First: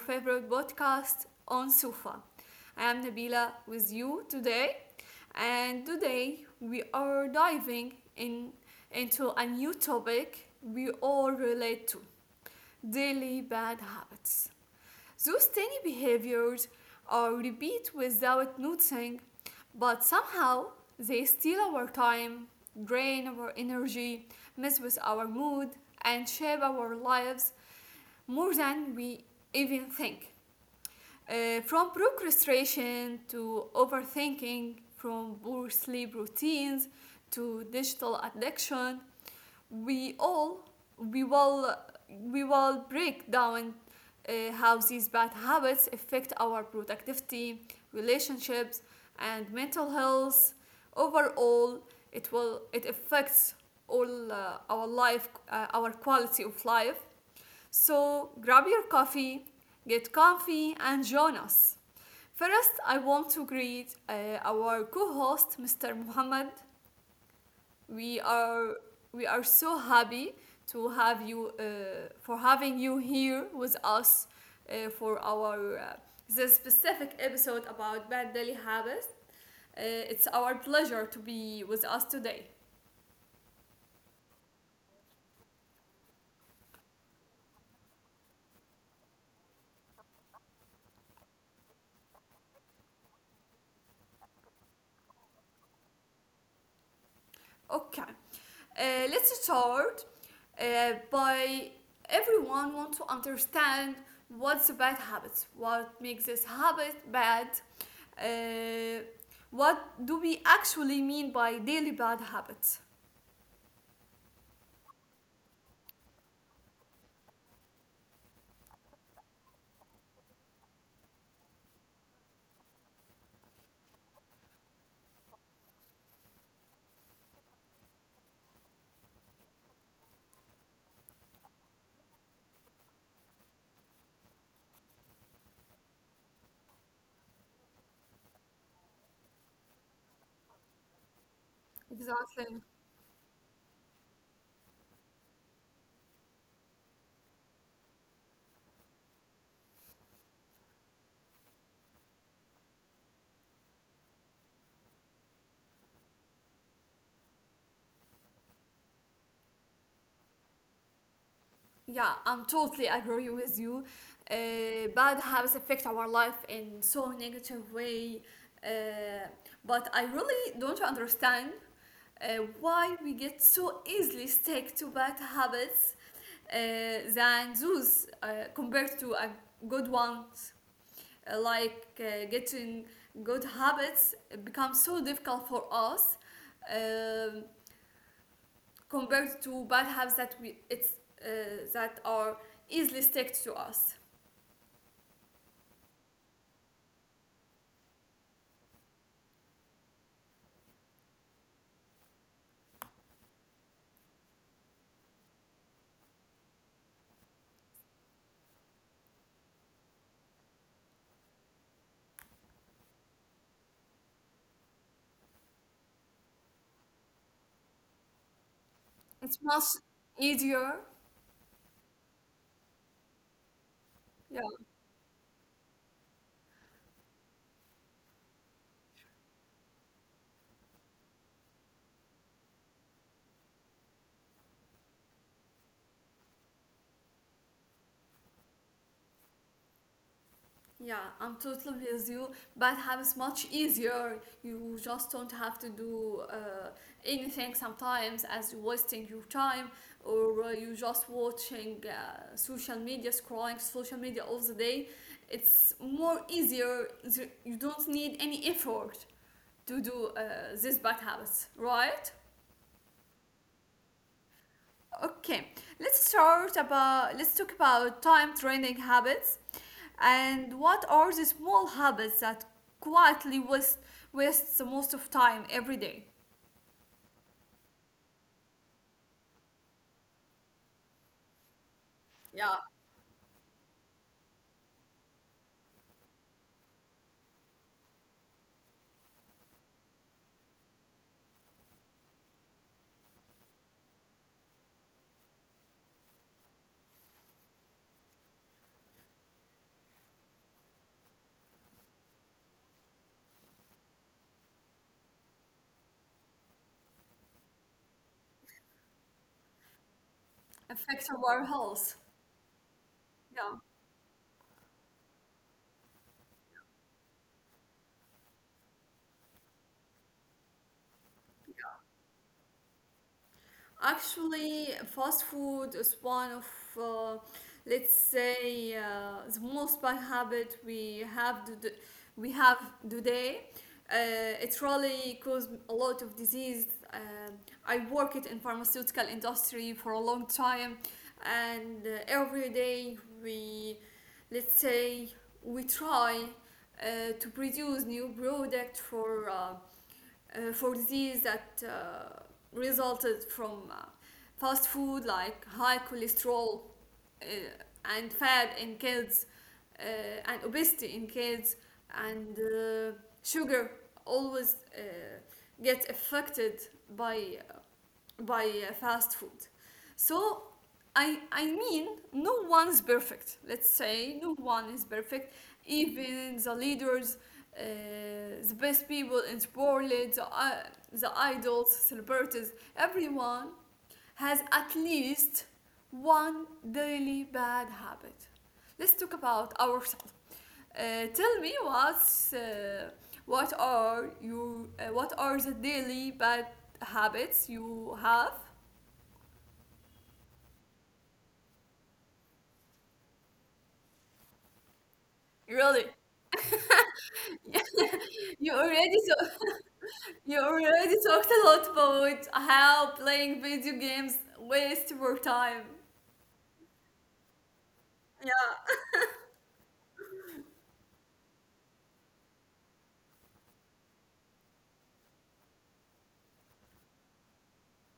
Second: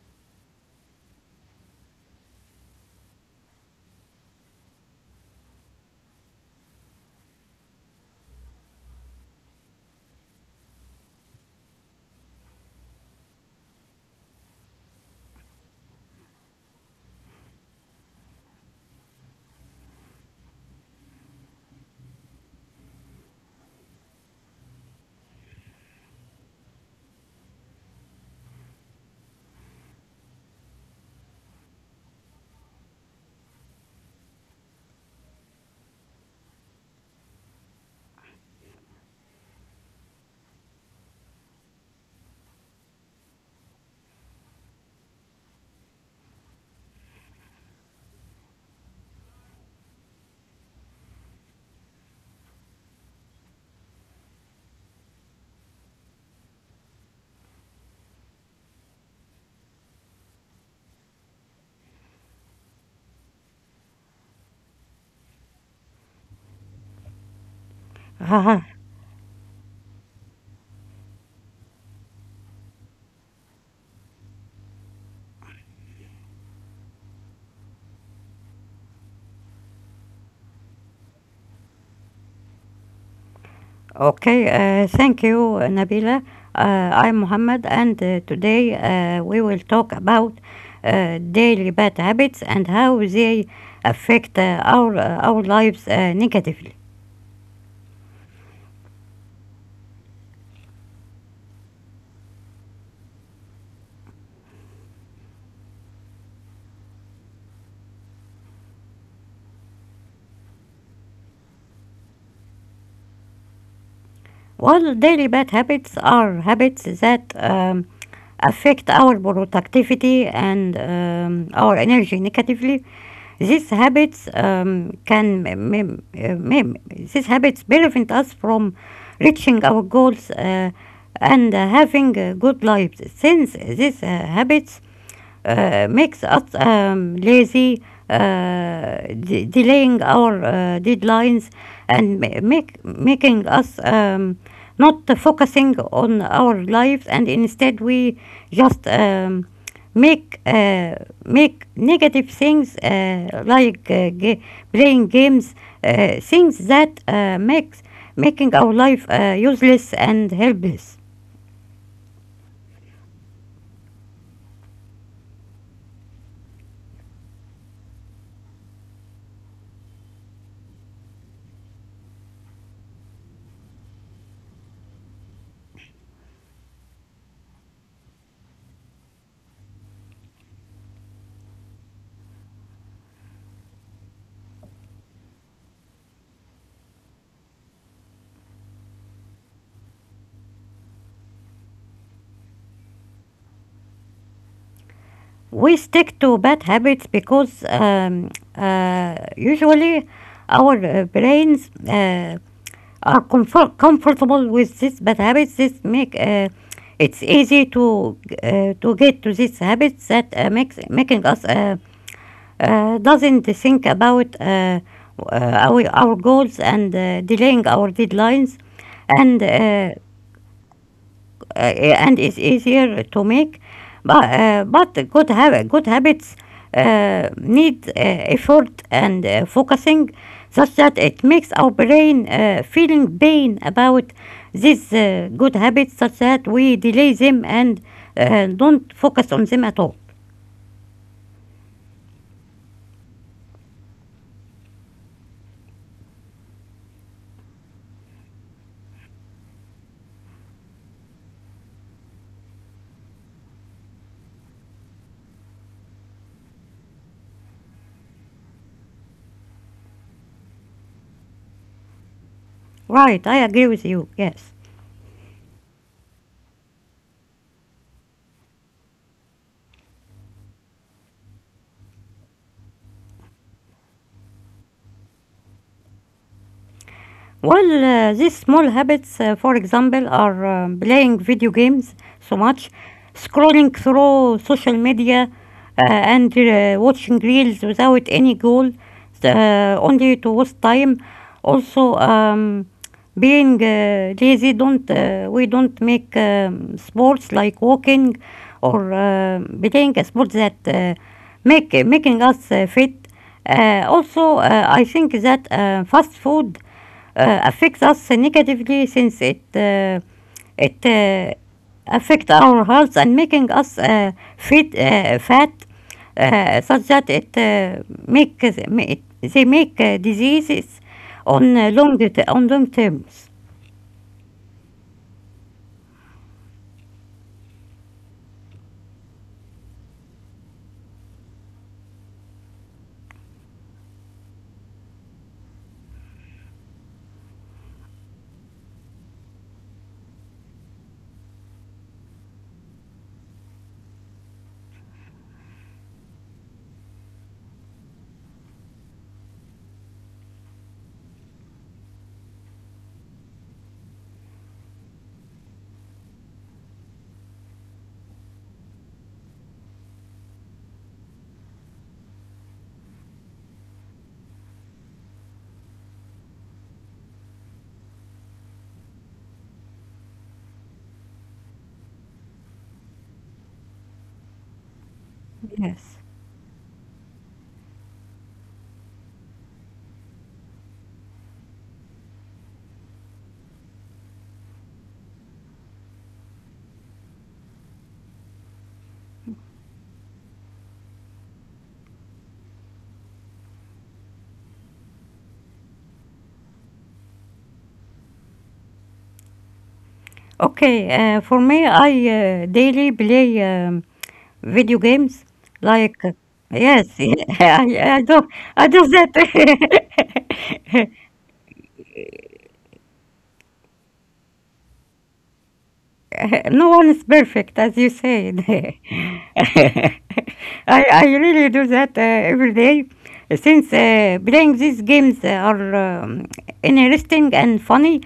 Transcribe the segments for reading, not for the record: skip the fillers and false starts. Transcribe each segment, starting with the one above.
favorite podcast on Sufa. I am Nabila with you today, and today we are diving in into a new topic we all relate to daily bad habits. Those tiny behaviors are repeated without noticing, but somehow they steal our time, drain our energy, mess with our mood, and shape our lives more than we even think. From procrastination to overthinking, from poor sleep routines to digital addiction, we all we will we will break down how these bad habits affect our productivity, relationships, and mental health. Overall, it affects all our life, our quality of life. So grab your coffee, get comfy, and join us. First, I want to greet our co-host, Mr. Muhammad. We Haha. are we are so happy to have you for having you here with us for our this specific episode about bad daily habits. It's our pleasure to be with us today. Okay, thank you, Nabila. I'm Muhammad, and today we will talk about daily bad habits and how they affect our lives negatively. Okay, let's start by everyone want to understand what's a bad habit, what makes this habit bad, uh, what do we actually mean by daily bad habits? Well, daily bad habits are habits that affect our productivity and our energy negatively. These habits can mem- mem- these habits prevent us from reaching our goals and having good lives. Since these habits makes us lazy, uh, delaying our deadlines, and ma- Exactly. make making us not focusing on our lives, and instead we just make uh, make negative things like playing games, things that makes making our life useless and helpless. Yeah, I'm totally agree with you. Bad habits affect our life in so negative way, uh, but I really don't understand why we get so easily stuck to bad habits uh, than those compared to a good ones. Like getting good habits become so difficult for us um compared to bad habits that we it's that are easily stuck to us. We stick to bad habits because usually our brains are comfortable with these bad habits. This make it's easy to get to these habits that makes making us doesn't think about our goals and delaying our deadlines and It's much easier. Yeah, and it's easier to make. But Yeah. uh, but good habits need effort and focusing, such that it makes our brain feeling pain about these good habits, such that we delay them and don't focus on them at all. Yeah, I'm totally with you. But how is much easier. You just don't have to do anything sometimes as you wasting your time or you just watching social media, scrolling social media all the day. It's more easier. You don't need any effort to do this bad habits, right? Right, I agree with you. Yes. Okay, let's talk about time training habits, and what are the small habits that quietly waste wastes the most of time every day? Well, these small habits, for example, are playing video games so Yeah, much, scrolling through social media, and watching reels without any goal, only to waste time. Also, being lazy, don't we don't make sports like walking or playing a sport that make making us fit. Also, I think that fast food affects us negatively since it it affects our health. affect our health and making Yeah. us fit fat such that they make diseases on on long terms. Actually, fast food is one of, uh, let's say, the most bad habit we have to do- we have today. Uh, it really caused a lot of disease. Um I worked in pharmaceutical industry for a long time, and every day we, let's say, we try to produce new product for disease that resulted from fast food like high cholesterol uh, and fat in kids uh, and obesity in kids and sugar always gets affected by by fast food. So I mean no one's perfect. Let's say no one is perfect. Yes. Even the leaders, uh, the best people in the world, the idols, celebrities, everyone has at least one daily bad habit. Let's talk about ourselves. Tell me what's what are you what are the daily bad habits you have. Okay. For me, I daily play video games, like, Really, yes. You I do already so that. you already talked a lot about how playing video games waste your time. No one is perfect, as you said. Yeah, I really do that every day since playing these games are interesting and funny.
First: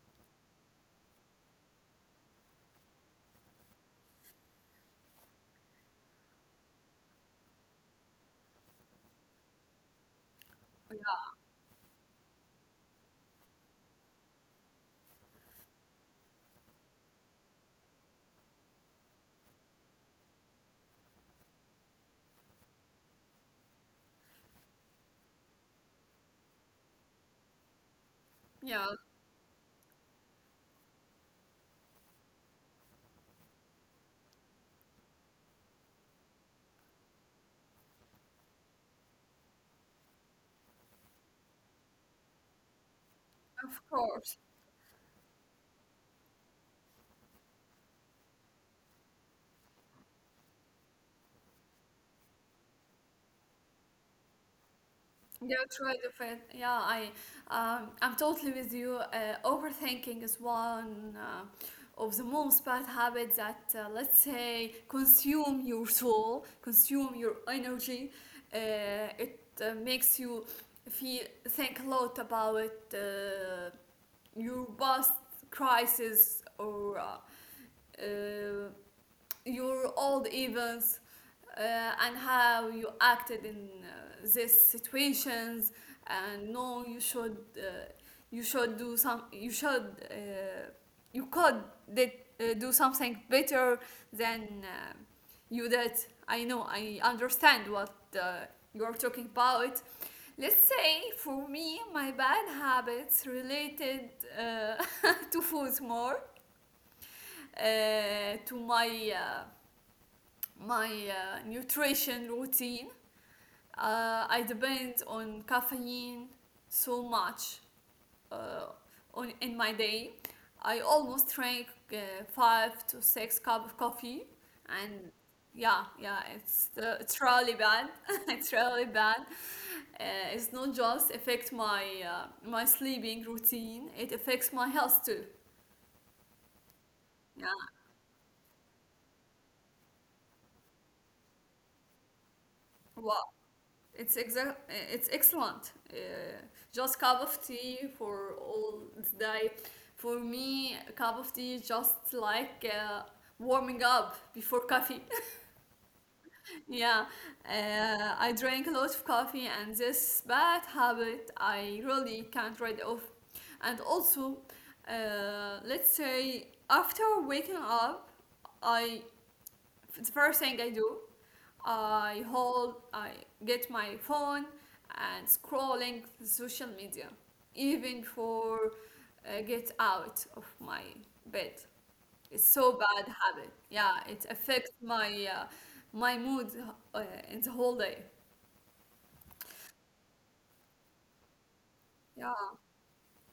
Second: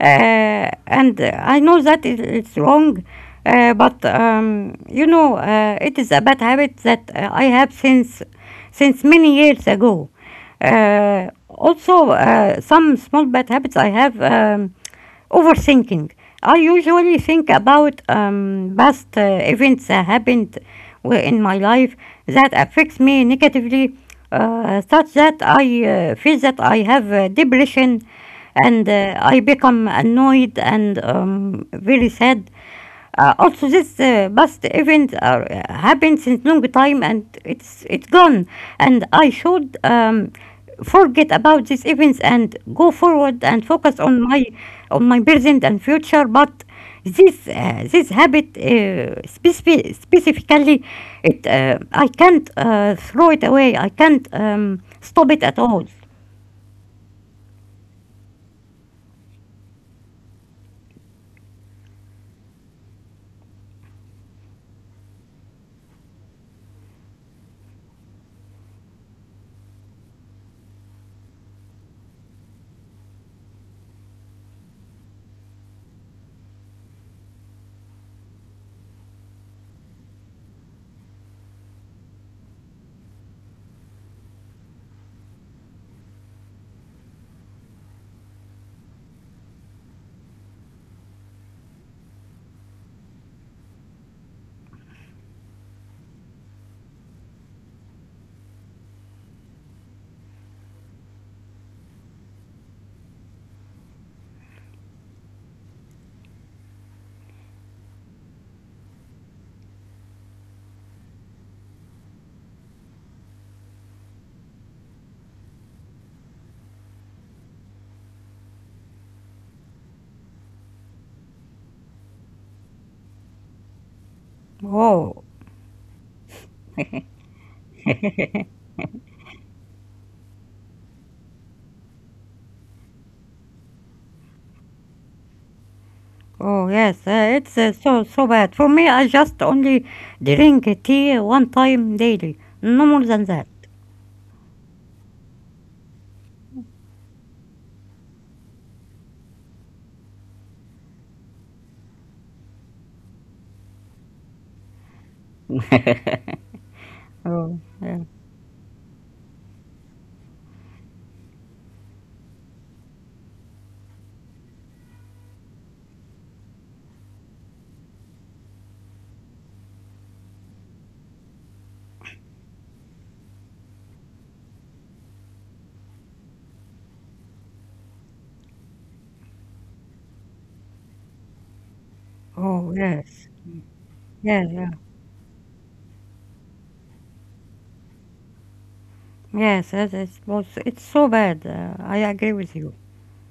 And I know that it's wrong, but it is a bad habit that I have since many years ago. Also, some small bad habits I have. Overthinking. I usually think about past events that happened in my life that affects me negatively, such that I feel that I have depression yeah, and I become annoyed and very sad. Also, this past event are, happened since long time, and it's gone. And I should forget about these events and go forward and of focus on course. My present and future. But this habit specifically, it I can't throw it away. I can't stop it at Get all. rid of it. Yeah, I'm totally with you. Overthinking is one of the most bad habits that, let's say, consume your soul, consume your energy. Uh, it makes you feel think a lot about your past crisis or uh, your old events uh, and how you acted in these situations and no you should you should do some you should you could did, do something better than you did. I understand what uh, you're talking about. Let's say for me my bad habits related uh, to food more to my my nutrition routine. I depend on caffeine so much uh, on in my day. I almost drink uh, five to six cup of coffee, and Whoa. yeah, yeah, it's really bad. it's really bad. Uh, it's not just affect my sleeping routine; it affects my health too. Oh yes, Yeah. it's so bad. For me, I just only drink tea one time daily, no more than Wow. that. It's excellent. Just cup of tea for all day. For me, a cup of tea is just like warming up before coffee. yeah, Oh yeah. I drink a lot of coffee, and this bad habit I really can't rid of. And also, let's say after waking up, I the first thing I do. I hold, I get my phone and scrolling social media, even for get out of my bed. It's Oh so bad yes. habit. Yeah, it Yeah, yeah. affects my mood uh, in the whole day. Yes, yes, it's so bad. I Yeah. agree with you.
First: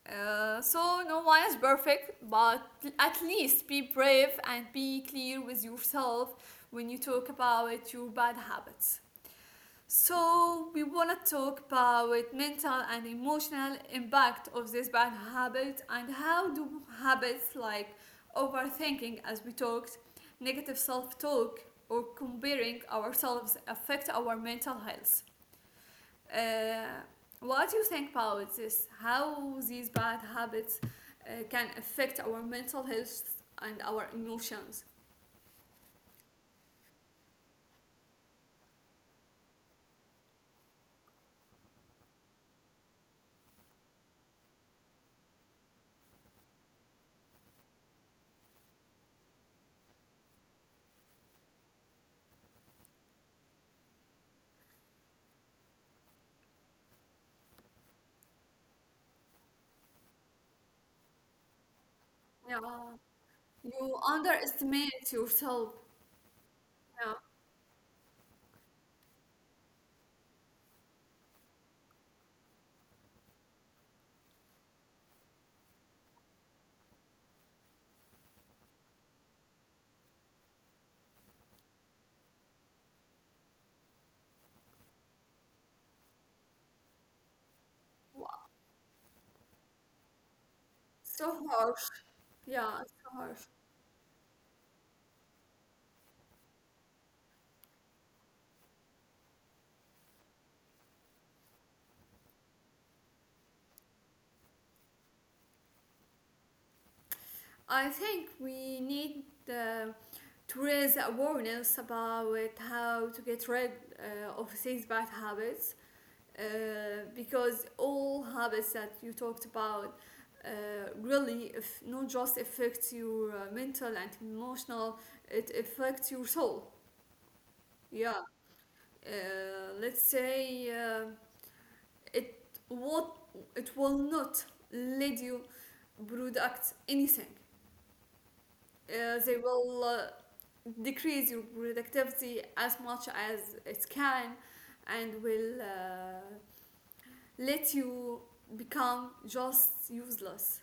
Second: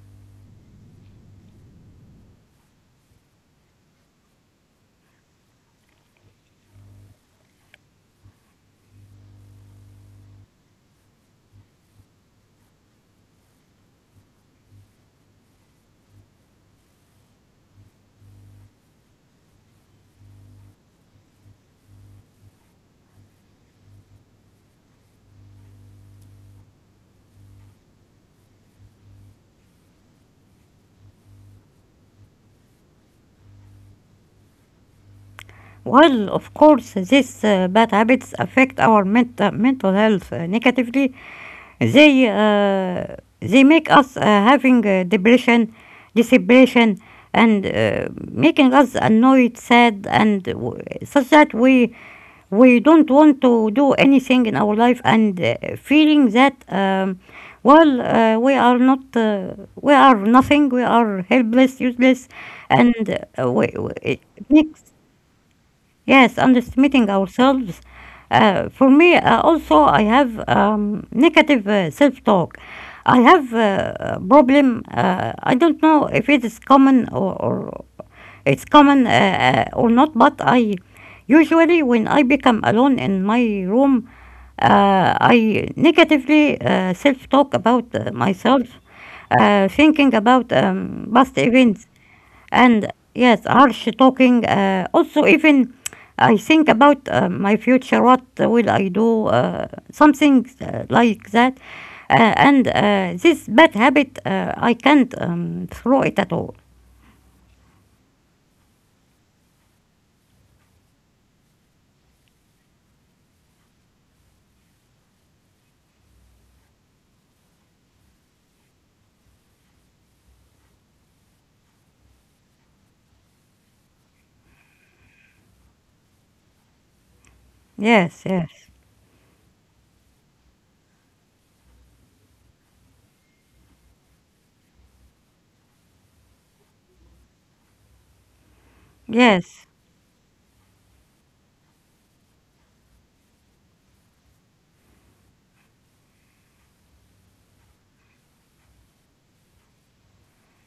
So no one is perfect, but at least be brave and be clear with yourself when you talk about your bad habits. So we want to talk about mental and emotional impact of this bad habit and how do habits like overthinking as we talked, negative self-talk or comparing ourselves affect our mental health. Uh, what do you think about this? How these bad habits can affect our mental health and our emotions? While of course these bad habits affect our mental health negatively, they make us having depression, and making us annoyed, sad, and such that we don't want to do anything in our life and feeling that we are nothing, we are helpless, useless, Yeah, and you we, it makes. underestimate yourself. Yes, Yeah, underestimating ourselves. For me, also, I have negative self-talk. I have a problem. I don't know if it is common or it's common or not, but I usually, when I become alone in my room, I negatively self-talk about wow, myself, thinking about past so hard. events. Yeah, it's And harsh. yes, harsh talking. Also, even I think about my future. What will I do? Something like that. And this bad habit, I can't throw it at all. I think we need to raise awareness about how to get rid of these bad habits uh, because all habits that you talked about uh, really, if not just affects your mental and emotional, it affects your soul. Yes, Yeah, yes, uh, let's say it what it will not lead you product anything. They yes. will decrease your productivity as much as it can and will let you become just useless.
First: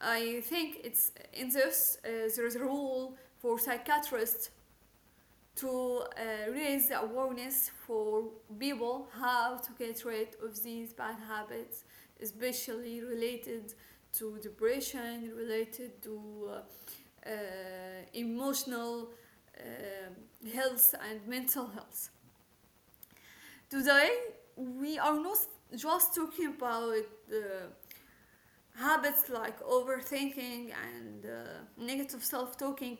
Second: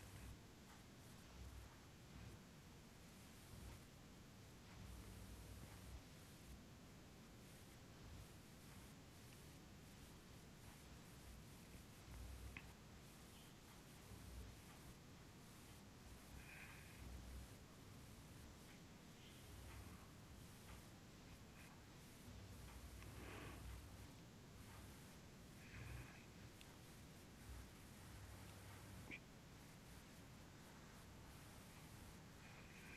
I think it's in this there is a role for psychiatrists to raise the awareness for people how to get rid of these bad habits, especially related to depression, related to uh, emotional health and mental health. Today, we are not just talking about uh, habits like overthinking and negative self talking.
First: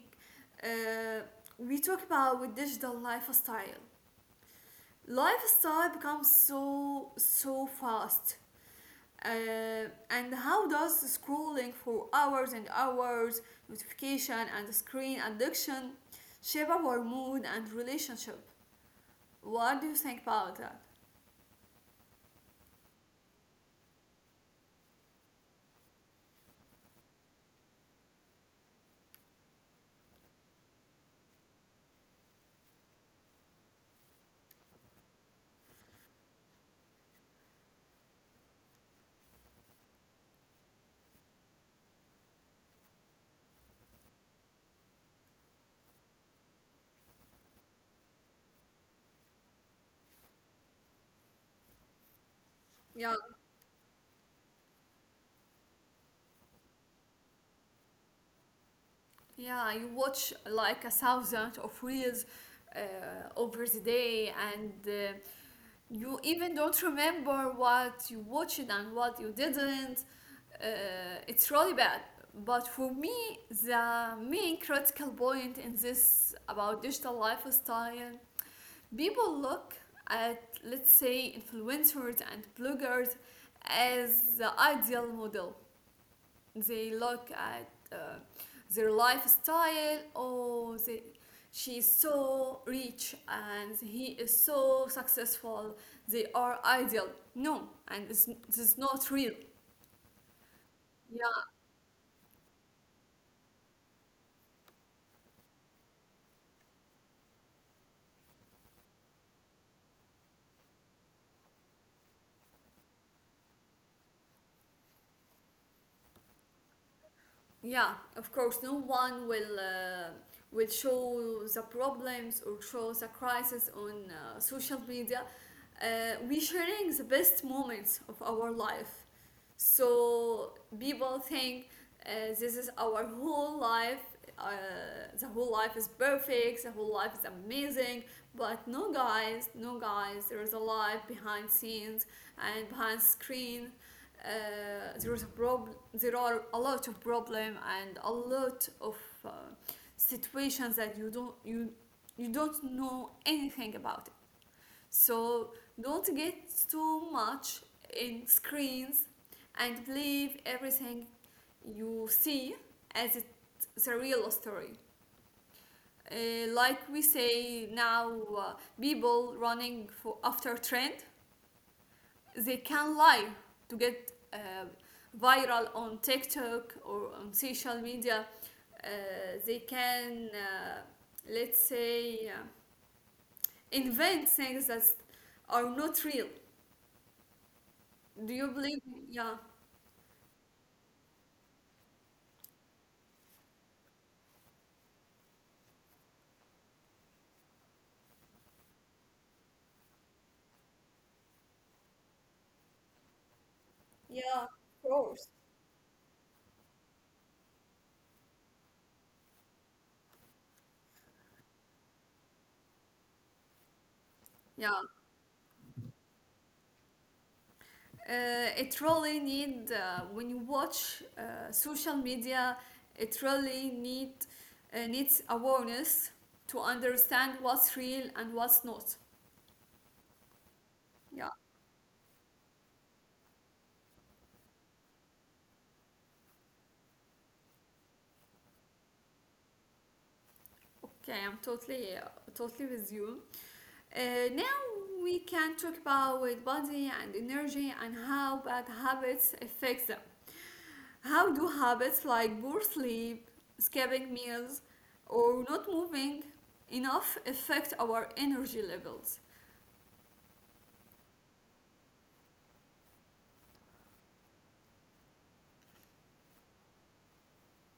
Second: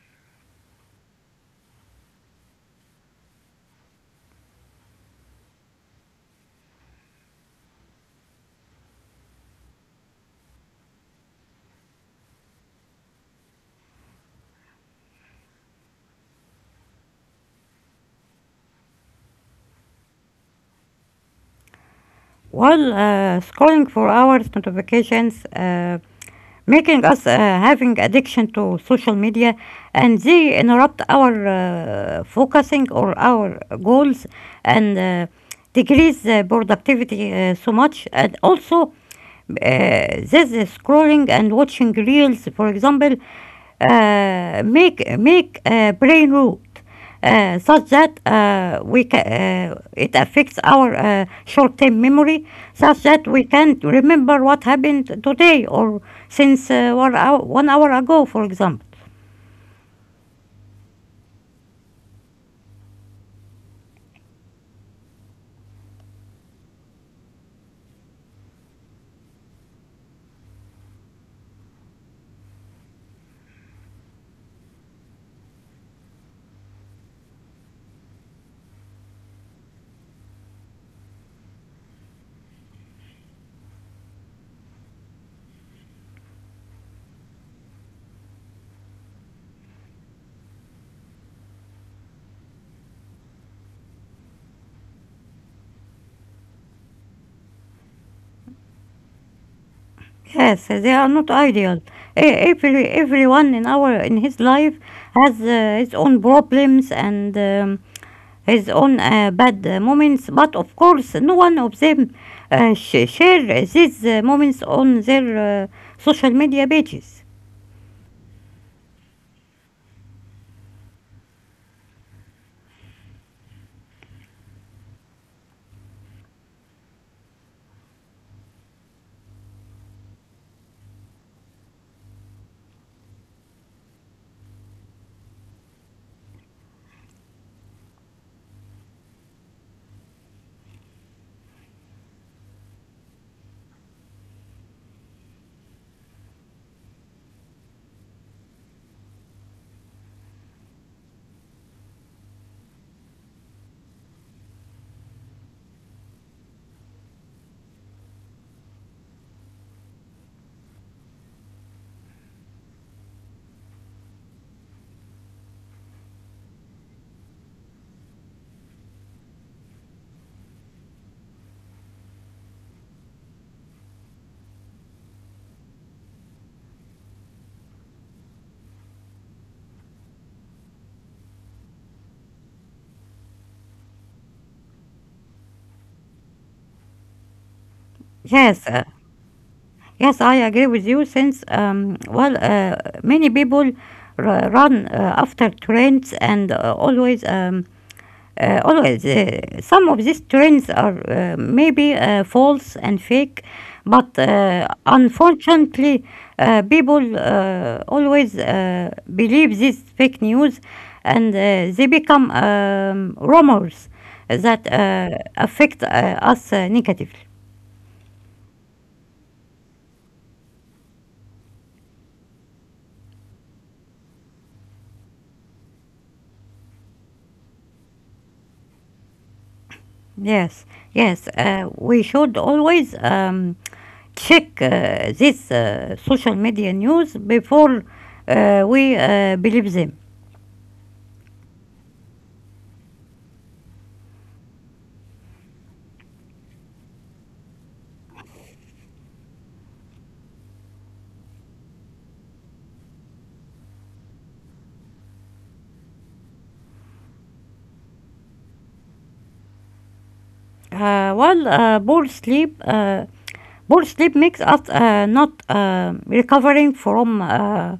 Uh, we talk about digital lifestyle. Lifestyle becomes so so fast. And how does scrolling for hours and hours, notification and screen addiction shape our mood and relationship? What do you think about that? While scrolling for hours, notifications. Making us having addiction to social media, and they interrupt our focusing or our goals, and decrease productivity so much. And also this scrolling and watching reels, for example, make brain rot, such that it affects our short-term memory, such Yeah, that we can't remember what happened today or since 1 hour ago, for example. yeah, you watch like a thousand of reels uh, over the day, and you even don't remember what you watched and what you didn't. It's really bad. But for me, the main critical point in this about digital lifestyle, people look at, let's say, influencers and bloggers as the ideal model. They look at their lifestyle. Oh, they, she's so rich and he is so successful, they are ideal. No, and it's not real. Yes, they are not Yeah. ideal. Everyone in his life has his own problems and his own bad moments. But of course, no one of them share these moments on their social media pages. Yeah, of course, no one will show the problems or show the crisis on social media. We sharing the best moments of our life, so people think this is our whole life. Uh, the whole life is perfect. The whole life is amazing. But no, guys, no, guys. There is a life behind scenes and behind screen. There are a lot of problem and a lot of uh, situations that you don't know anything about it, so don't get too much in screens and believe everything you see as it's a real story. uh, like we say now, uh, people running for after trend, they can lie to get viral on TikTok or on social media. Uh, they can, let's say, invent things that are not real. Do you Yes, uh, believe? Yeah, Yes, I agree with you since, well, many people run after trends and always, some of these trends are maybe false and fake, but yeah, of course. unfortunately, people always believe this fake news, and they become rumors that Yeah. Affect us negatively. It really need when you watch social media. It really need needs awareness to understand what's real and what's not. Yes, yes. Yeah. We should always check this social media news before we believe them. Okay, I'm totally, totally with you. Uh, now we can talk about body and energy and how bad habits affect them. How do habits like poor sleep, skipping meals, or not moving enough affect our energy levels? Well, poor sleep makes us not recovering from uh,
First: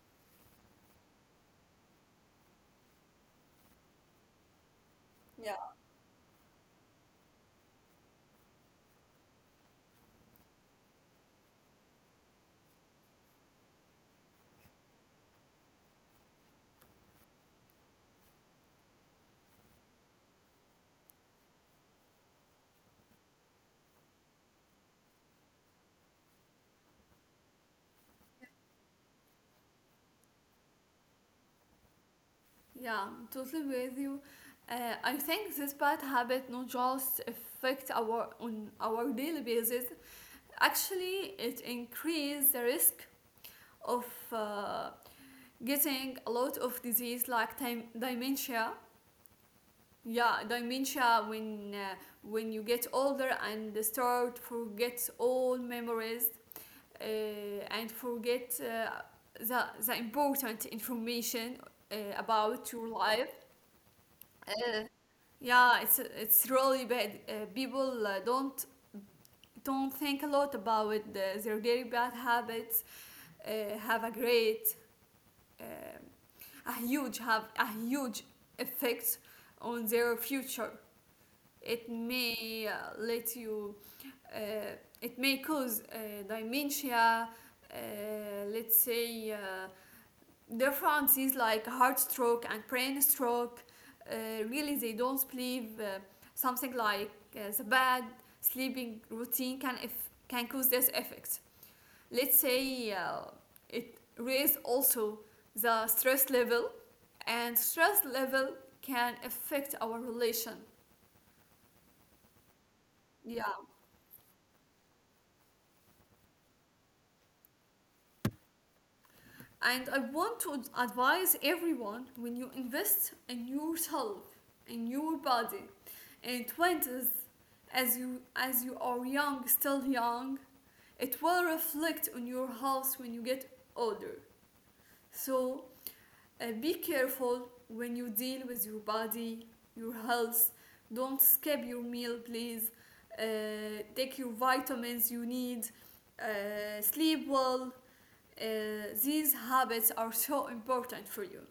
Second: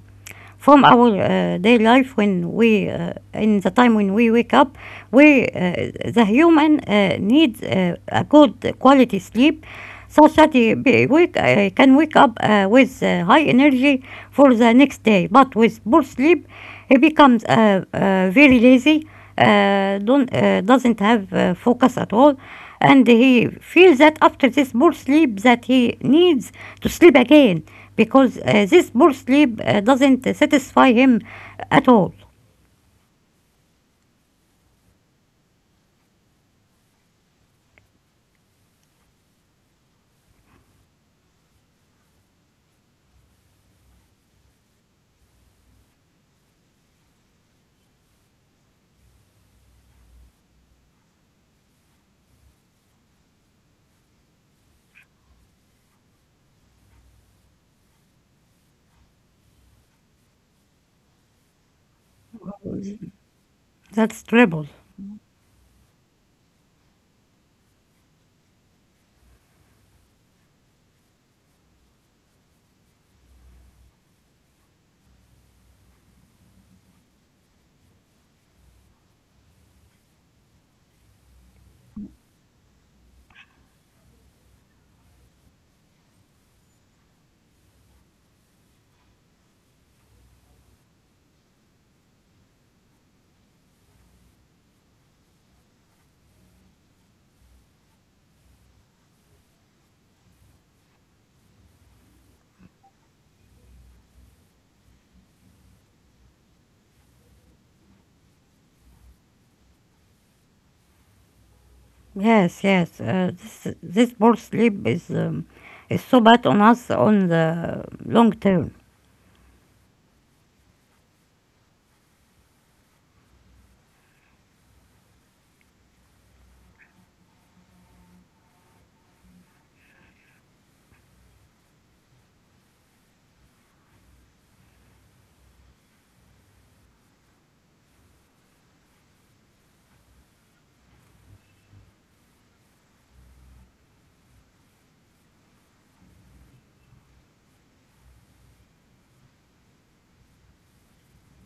from our day life when we in the time when we wake up. We Yeah. The human needs a good quality sleep, such that he can wake up with high energy for the next day. But with poor sleep, he becomes very lazy. Don't Doesn't have focus at all, and he feels that after this poor sleep that he needs to sleep again because this poor sleep doesn't satisfy him at all. Yeah, I'm totally with you. I think this bad habit not just affect our on our daily basis. Actually, it increase the risk of uh, getting a lot of disease like time dementia. Yeah, dementia when you get older and start forget all memories and forget the important information about your life. That's terrible. Uh, yeah, it's really bad. Uh, people don't think a lot about their daily bad habits have a great uh, a huge have a huge effect on their future. It may let you. Uh, it may cause dementia. Uh, let's say differences like heart stroke and brain stroke. Really, they don't believe something like the bad sleeping routine can if, can cause this effect, let's say it raises also the stress level, and stress level can affect our relation. Yes, yes, Yeah. this poor sleep is so bad on us on the long term. And I want to advise everyone, when you invest in yourself, in your body, in 20s, as you are young, still young, it will reflect on your health when you get older. So, be careful when you deal with your body, your health. Don't skip your meal, please. Take your vitamins you need. Sleep well. Uh, these habits are so important for you.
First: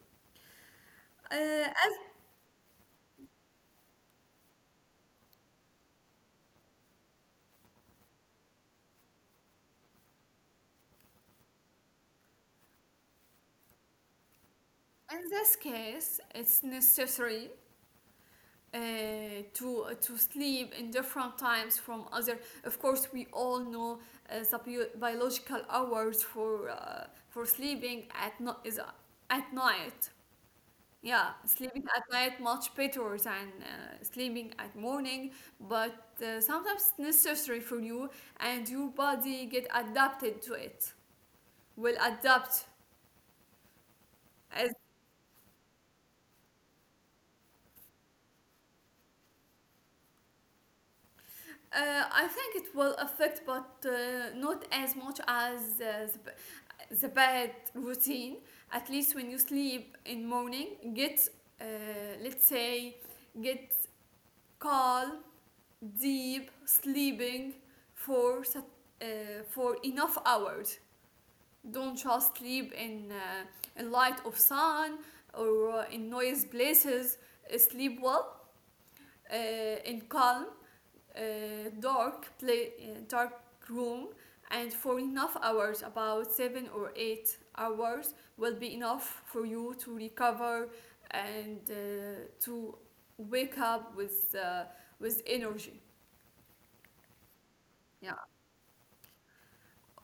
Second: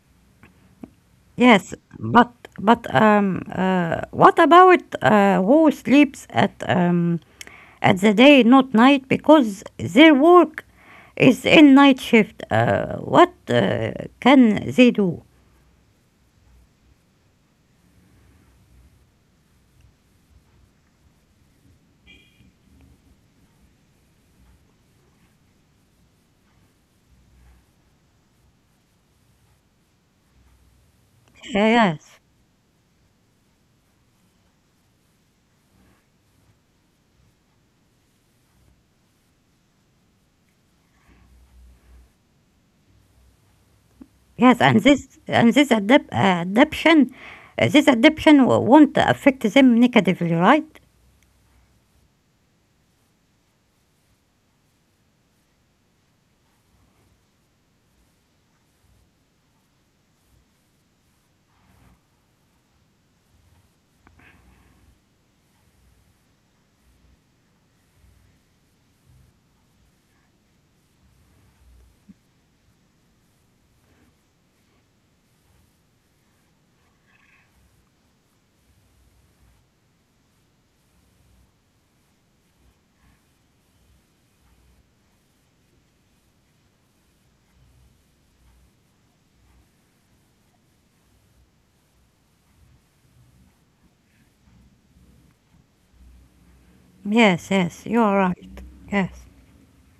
Yes, As but what about who sleeps at the day, not night, because their work is in night shift. What can they do? in this case, it's necessary, uh, to sleep in different times from other. Of course, we all know the biological hours for sleeping at is at night. Yeah, sleeping at Yes, night much better than sleeping at morning. But sometimes it's necessary for you, and your body get adapted to it. Will adapt yes, as and adaption, this adaption won't affect them negatively, right? I think it will affect, but not as much as the, the bad routine. At least when you sleep in morning, get uh, let's say get calm, deep sleeping for uh, for enough hours. Don't just sleep in light of sun or in noise places. Sleep well uh, in calm uh, dark room, and for enough hours, about 7 or 8 hours will be enough for you to recover and to wake up with energy. Yes, yes, you Yeah. are right. Yes.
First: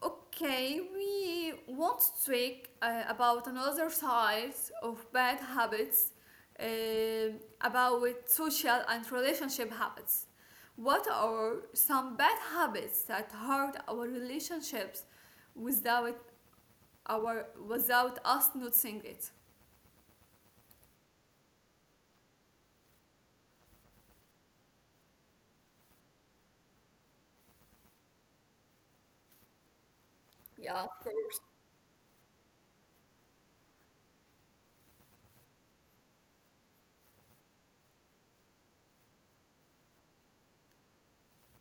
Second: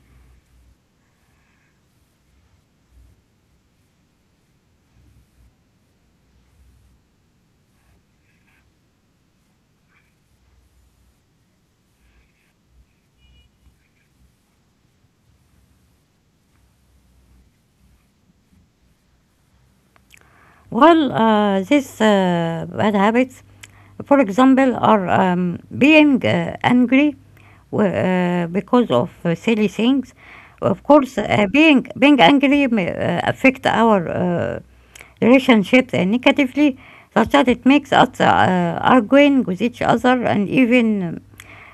Okay, we want to speak about another side of bad habits, uh, about social and relationship habits. What are some bad habits that hurt our relationships without our without us noticing it? Well, these bad habits, for example, are being angry because of silly things. Of Yeah, of course, course. Being angry may affect our relationships and negatively, such that it makes us arguing with each other and even um,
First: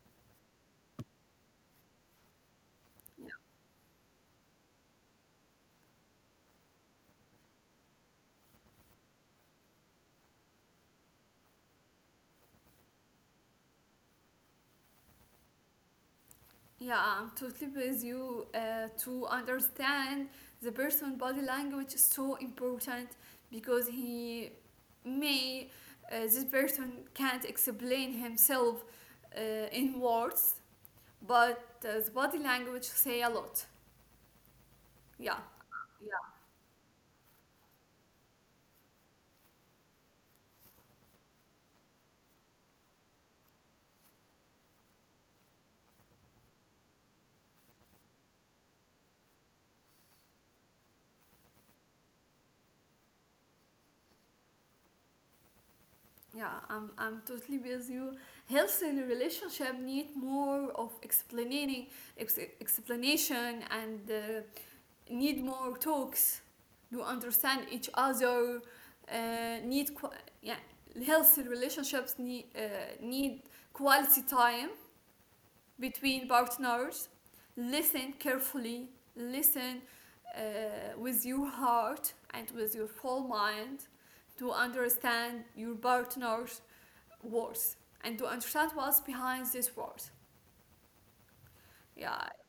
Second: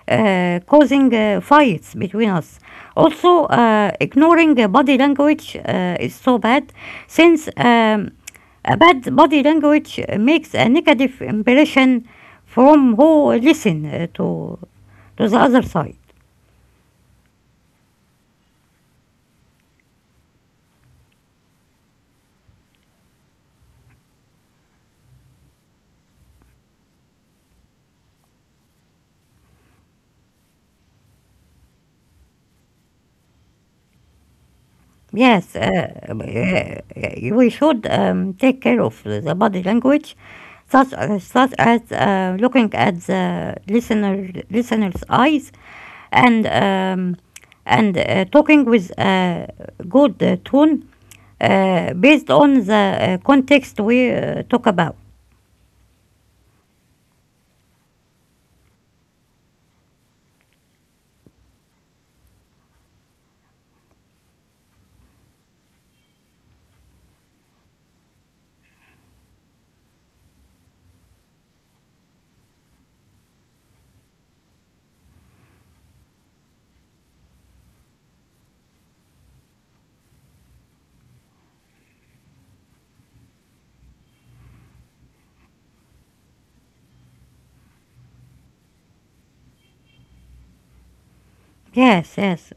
uh, causing fights between us. Also, ignoring body language is so bad since a bad body language makes a negative impression from who listen to the other side. Yeah, I'm totally with you. To understand the person body language is so important because he may this person can't explain himself uh, in words, but the body language say a lot. Yeah, Yes, yeah, we should take care of the body language, such as looking at the listener's eyes and talking with a good tone based on the context we talk about. yeah. I'm totally with you. Healthy relationship need more of explaining explanation and. Need more talks to understand each other, uh, need qu- yeah, healthy relationships need, need quality time between partners, listen carefully, listen with your heart and with your full mind to understand your partner's words and to understand what's behind this words. Yes, Yeah, yes.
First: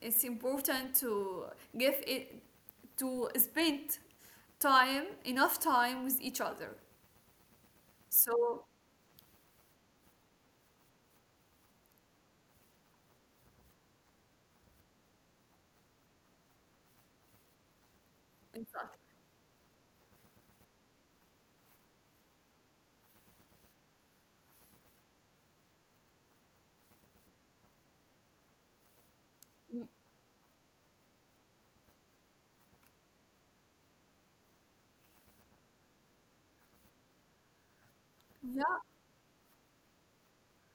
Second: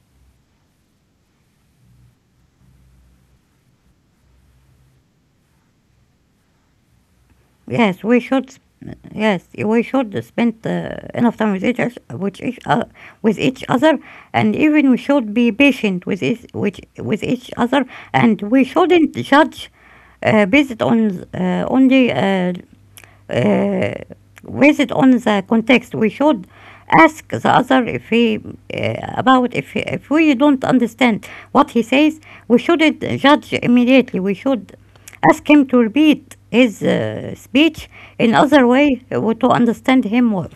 it's important to give it, to spend time, enough time with each other. Yes, we should. sp- So, Yes, we should spend enough time with each oth- with each other, and even we should be patient with each other, and we exactly. shouldn't judge uh, based on uh, only uh, uh, based on the context. We should ask the other if he about if we don't understand what he says. We shouldn't judge immediately. We should ask him to repeat his speech in Yeah, other way to understand him well.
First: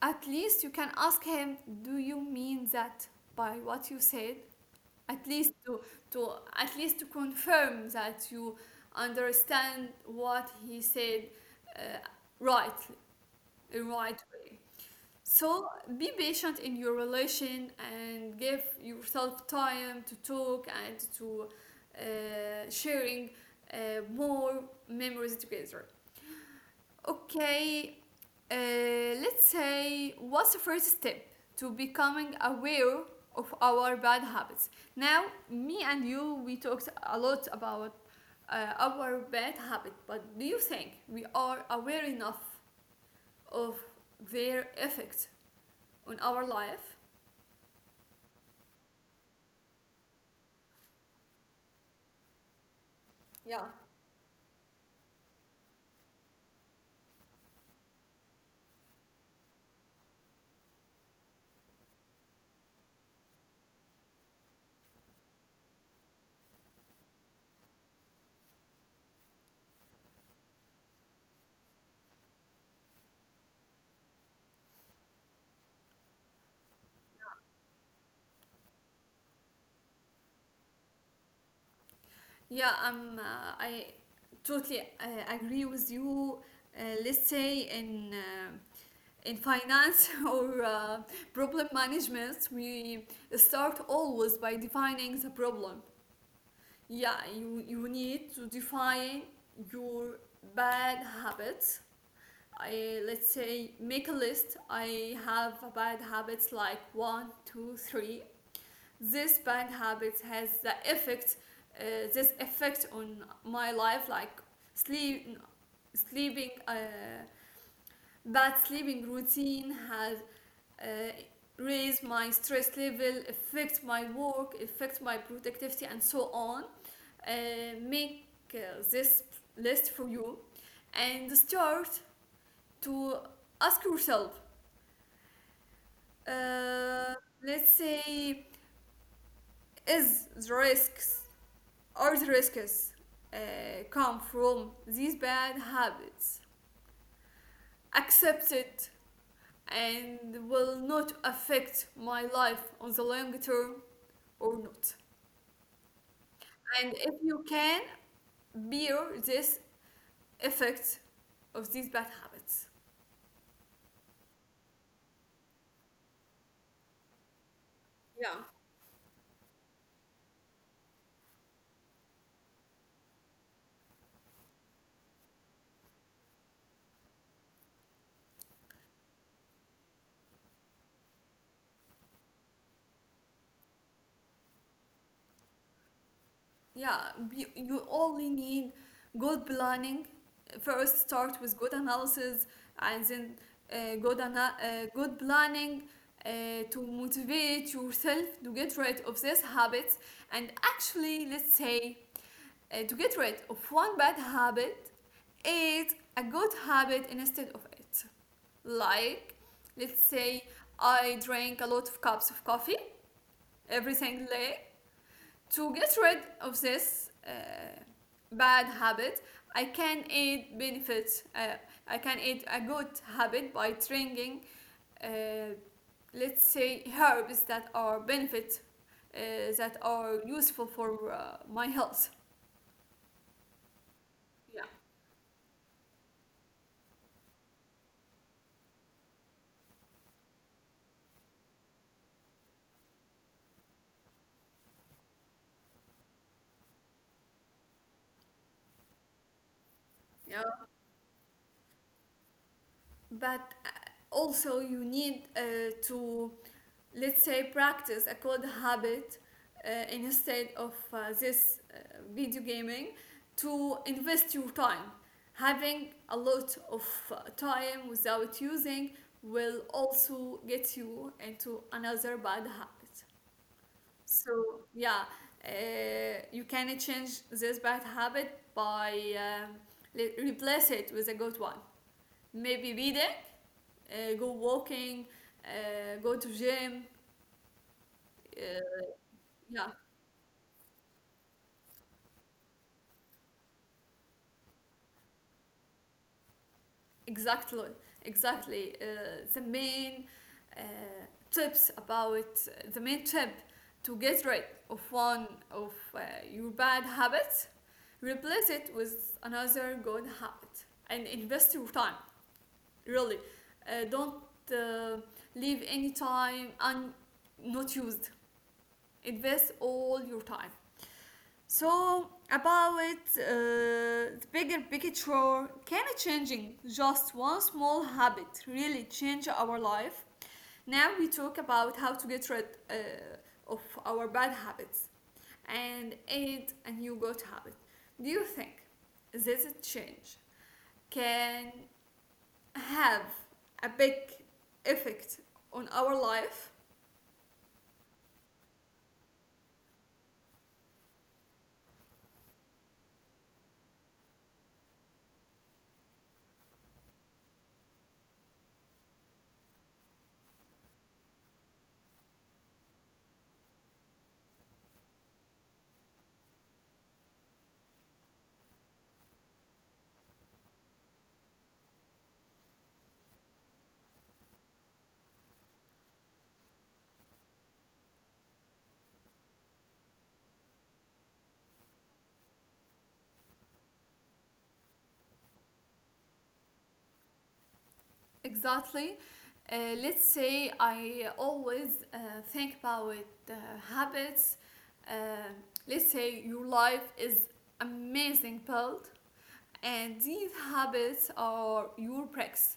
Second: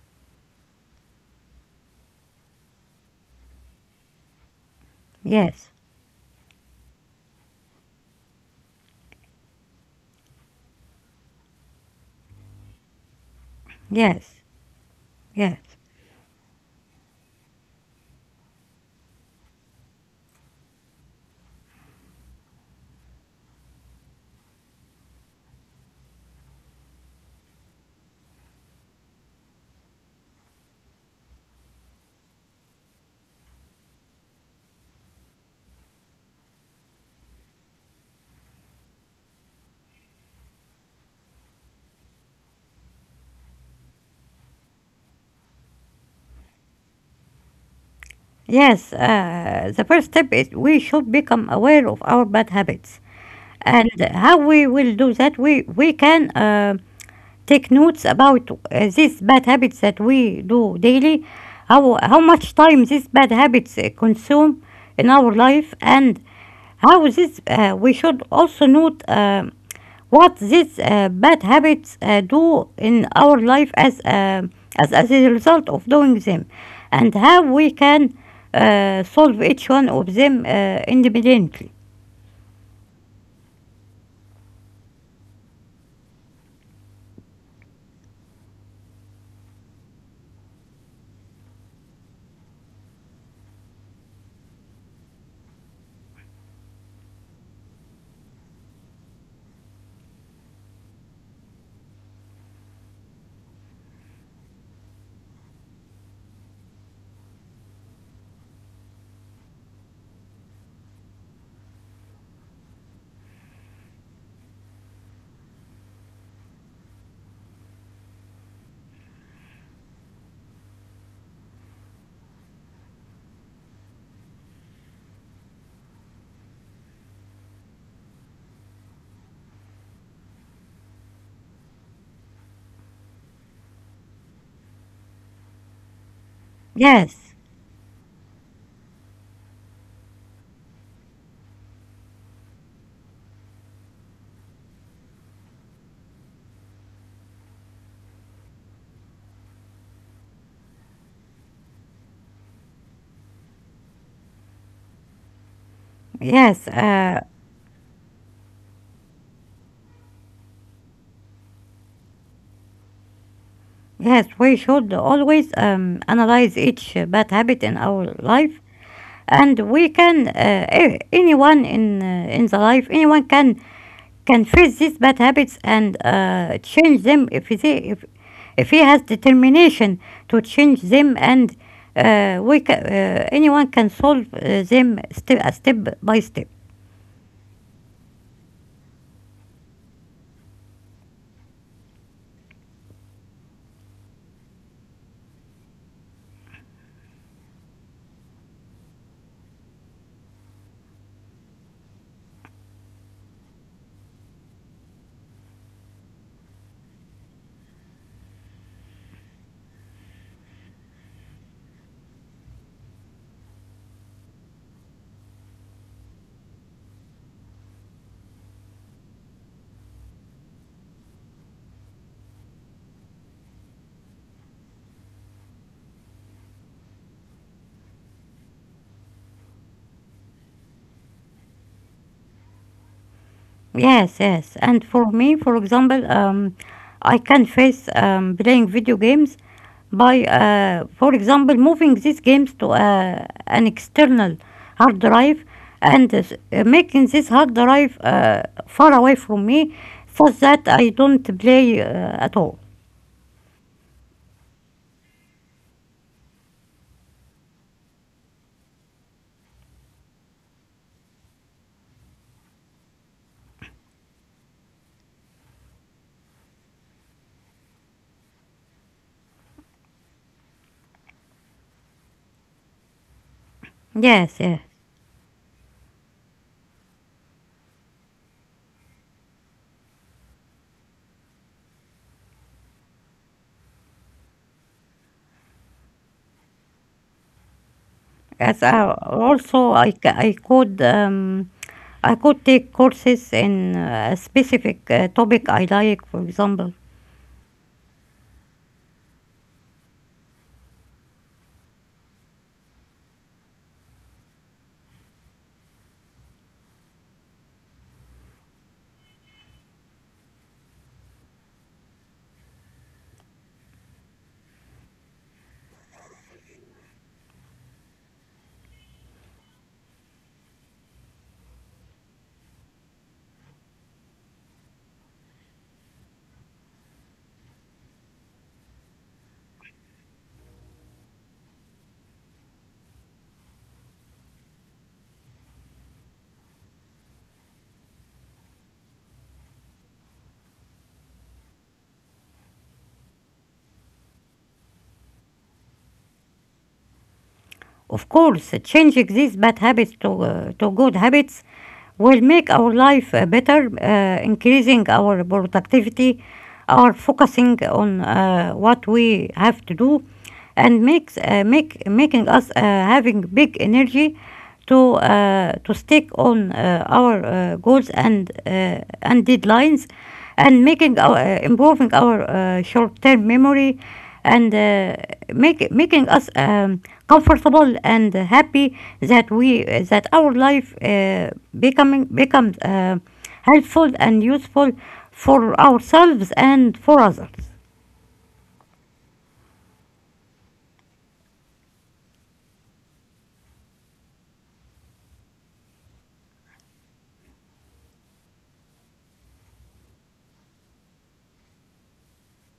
at least you can ask him, do you mean that by what you said? At least Yes, to at least to confirm that you understand what he said uh, right, right yes, way. yes, So be patient in your relation and give yourself time to talk and to sharing uh, more memories together. Okay, uh, let's say what's the first step to becoming aware of our bad habits? Now, me and you, we talked a lot about our bad habit, but do you think we are aware enough of their effect on our life? yes. The first step is we should become aware of our bad habits, Yeah. and how we will do that. We can. Take notes about these bad habits that we do daily, how much time these bad habits consume in our life, and how this we should also note what these bad habits do in our life as a result of doing them, and how we can solve each one of them independently. Yeah, I'm. I totally agree with you. Let's say in finance or problem management, we start always by defining the problem. Yeah, you need to define your bad habits. I let's say make a list. I have bad habits like one, two, three. This bad habit has the effect uh, this effect on my life like sleep sleeping bad sleeping routine has uh, raised my stress level, affect my work, affect my productivity and so on. uh, Make uh, this list for you and start to ask yourself, uh, Yes, let's say, is the risks or the risks come from these bad habits. Accept it and will not affect my life on the long term or not. yes, And uh, if you can bear this effect of these bad habits. Yes, we should always analyze each bad habit in our life, Yeah. and anyone anyone can face these bad habits and change them if he has determination to change them. And anyone can solve them step by step. Yeah, you only need good planning. First, start with good analysis and then good, good planning to motivate yourself to get rid of these habits. And actually, let's say to get rid of one bad habit is a good habit instead of it. Like, let's say I drink a lot of cups of coffee every single day. To get rid of this bad habit, I can aid benefits. I can aid a good habit by drinking, uh, let's say, herbs that are benefit, uh, that are useful for my health. Yes, yes. Yeah. And for me, for example, I can face playing video games by, for example, moving these games to an external hard drive, and making this hard drive far away from me, so Yeah. that I don't play at all. But also, you need to let's say practice a good habit instead of this video gaming, to invest your time. Having a lot of time without using will also get you into another bad habit. So Yes, yes. yeah, uh, you can change this bad habit by um, replace it with a good one, maybe reading, go walking, go to gym. As uh, I, also, yeah. I could take courses in a specific topic I like, for example. Exactly, exactly. Uh, tips about the main tip to get rid of one of your bad habits, replace it with another good habit, and invest your time. Really, don't uh, leave any time not used. Invest all your time. So about the bigger picture, can changing just one small habit really change our life? Now we talk about how to get rid of our bad habits and add a new good habit. Do you think this change can have a big effect on our life? Of course, changing these bad habits to, good habits will make our life better, increasing our productivity, our focusing on what we have to do, and makes make making us having big energy to stick on our goals and deadlines, and making our improving our short-term memory, and making us comfortable and happy that we that our life becoming becomes helpful and useful for ourselves and for others. Exactly. Let's say I always think about uh, habits. Uh, let's say your life is amazing built, and these habits are your bricks,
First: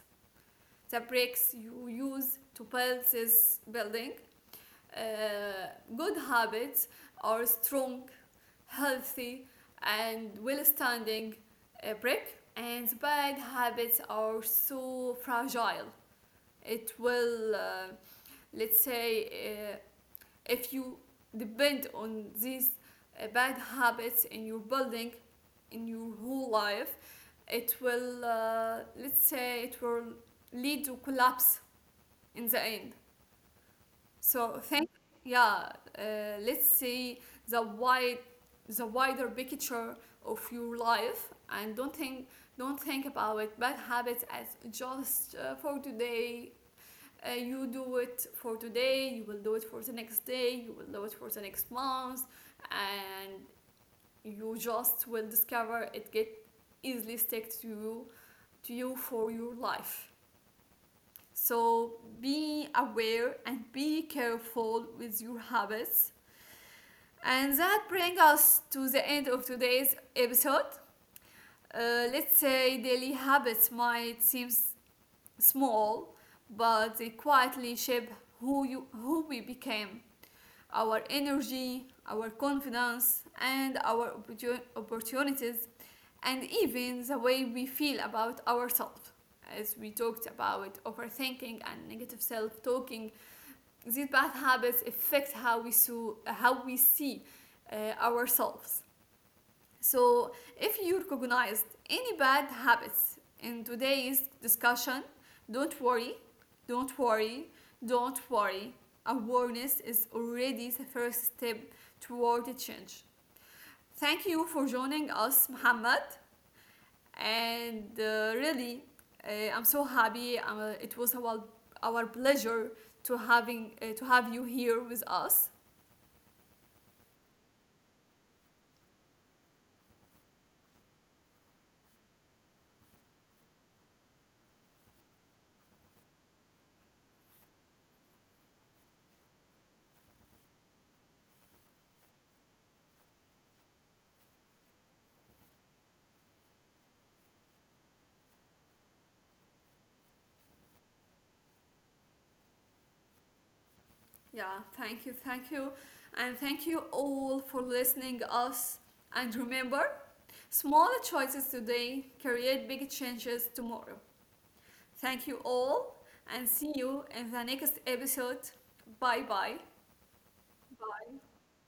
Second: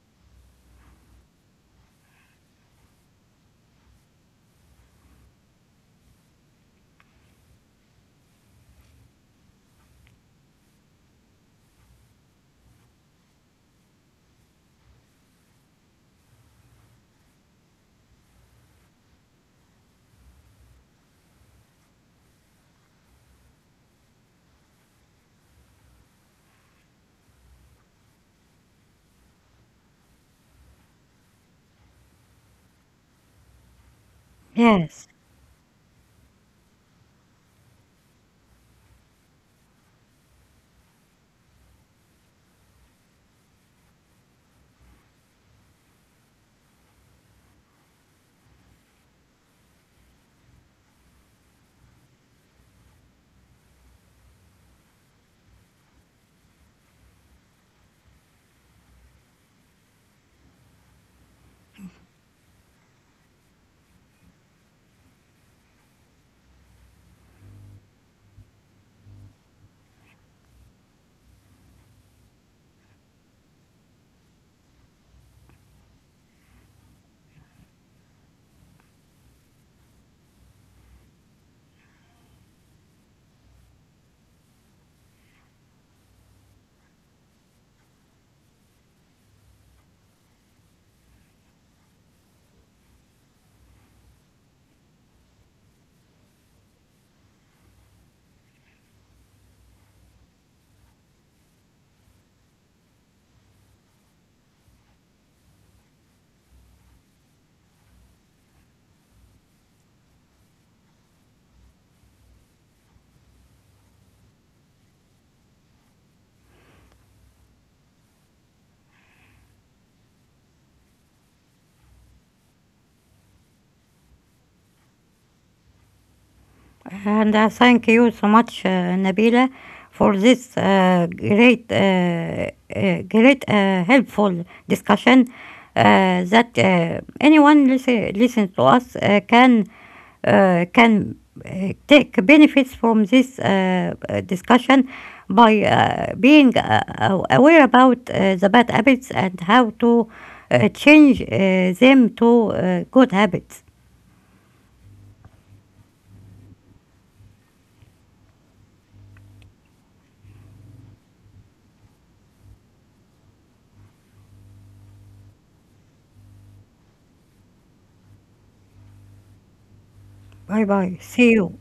the bricks you use to build this building. Uh, Good habits are strong, healthy, and well-standing brick, and bad habits are so fragile. It will let's say if you depend on these bad habits in your building, in your whole life, it will let's say it will lead to collapse in the end. So think. Yes. Yeah, uh, let's see the wide, the wider picture of your life, and don't think about bad habits as just for today. Uh, you do it for today, you will do it for the next day, you will do it for the next month, and you just will discover it get easily stick to you, for your life. So be aware and be careful with your habits. And that brings us to the end of today's episode. Let's say daily habits might seem small, but they quietly shape who you, who we became, our energy, our confidence, and our opportunities, and even the way we feel about ourselves. As we talked about overthinking and negative self-talking, these bad habits affect how we, how we see ourselves. So, if you recognized any bad habits in today's discussion, don't worry, don't worry, don't worry. Awareness is already the first step toward the change. Thank you for joining us, Mohammed. And really, I'm so happy. It was our pleasure to having to have you here with us. And thank you so much, Nabila, for this great, helpful discussion that anyone listen to us can take benefits from this discussion by being aware about the bad habits and how to change them to good habits. Yeah, thank you, thank you. And thank you all for listening us. And remember, small choices today create big changes tomorrow. Thank you all and see you in the next episode. Bye bye. Bye bye. Bye. See you.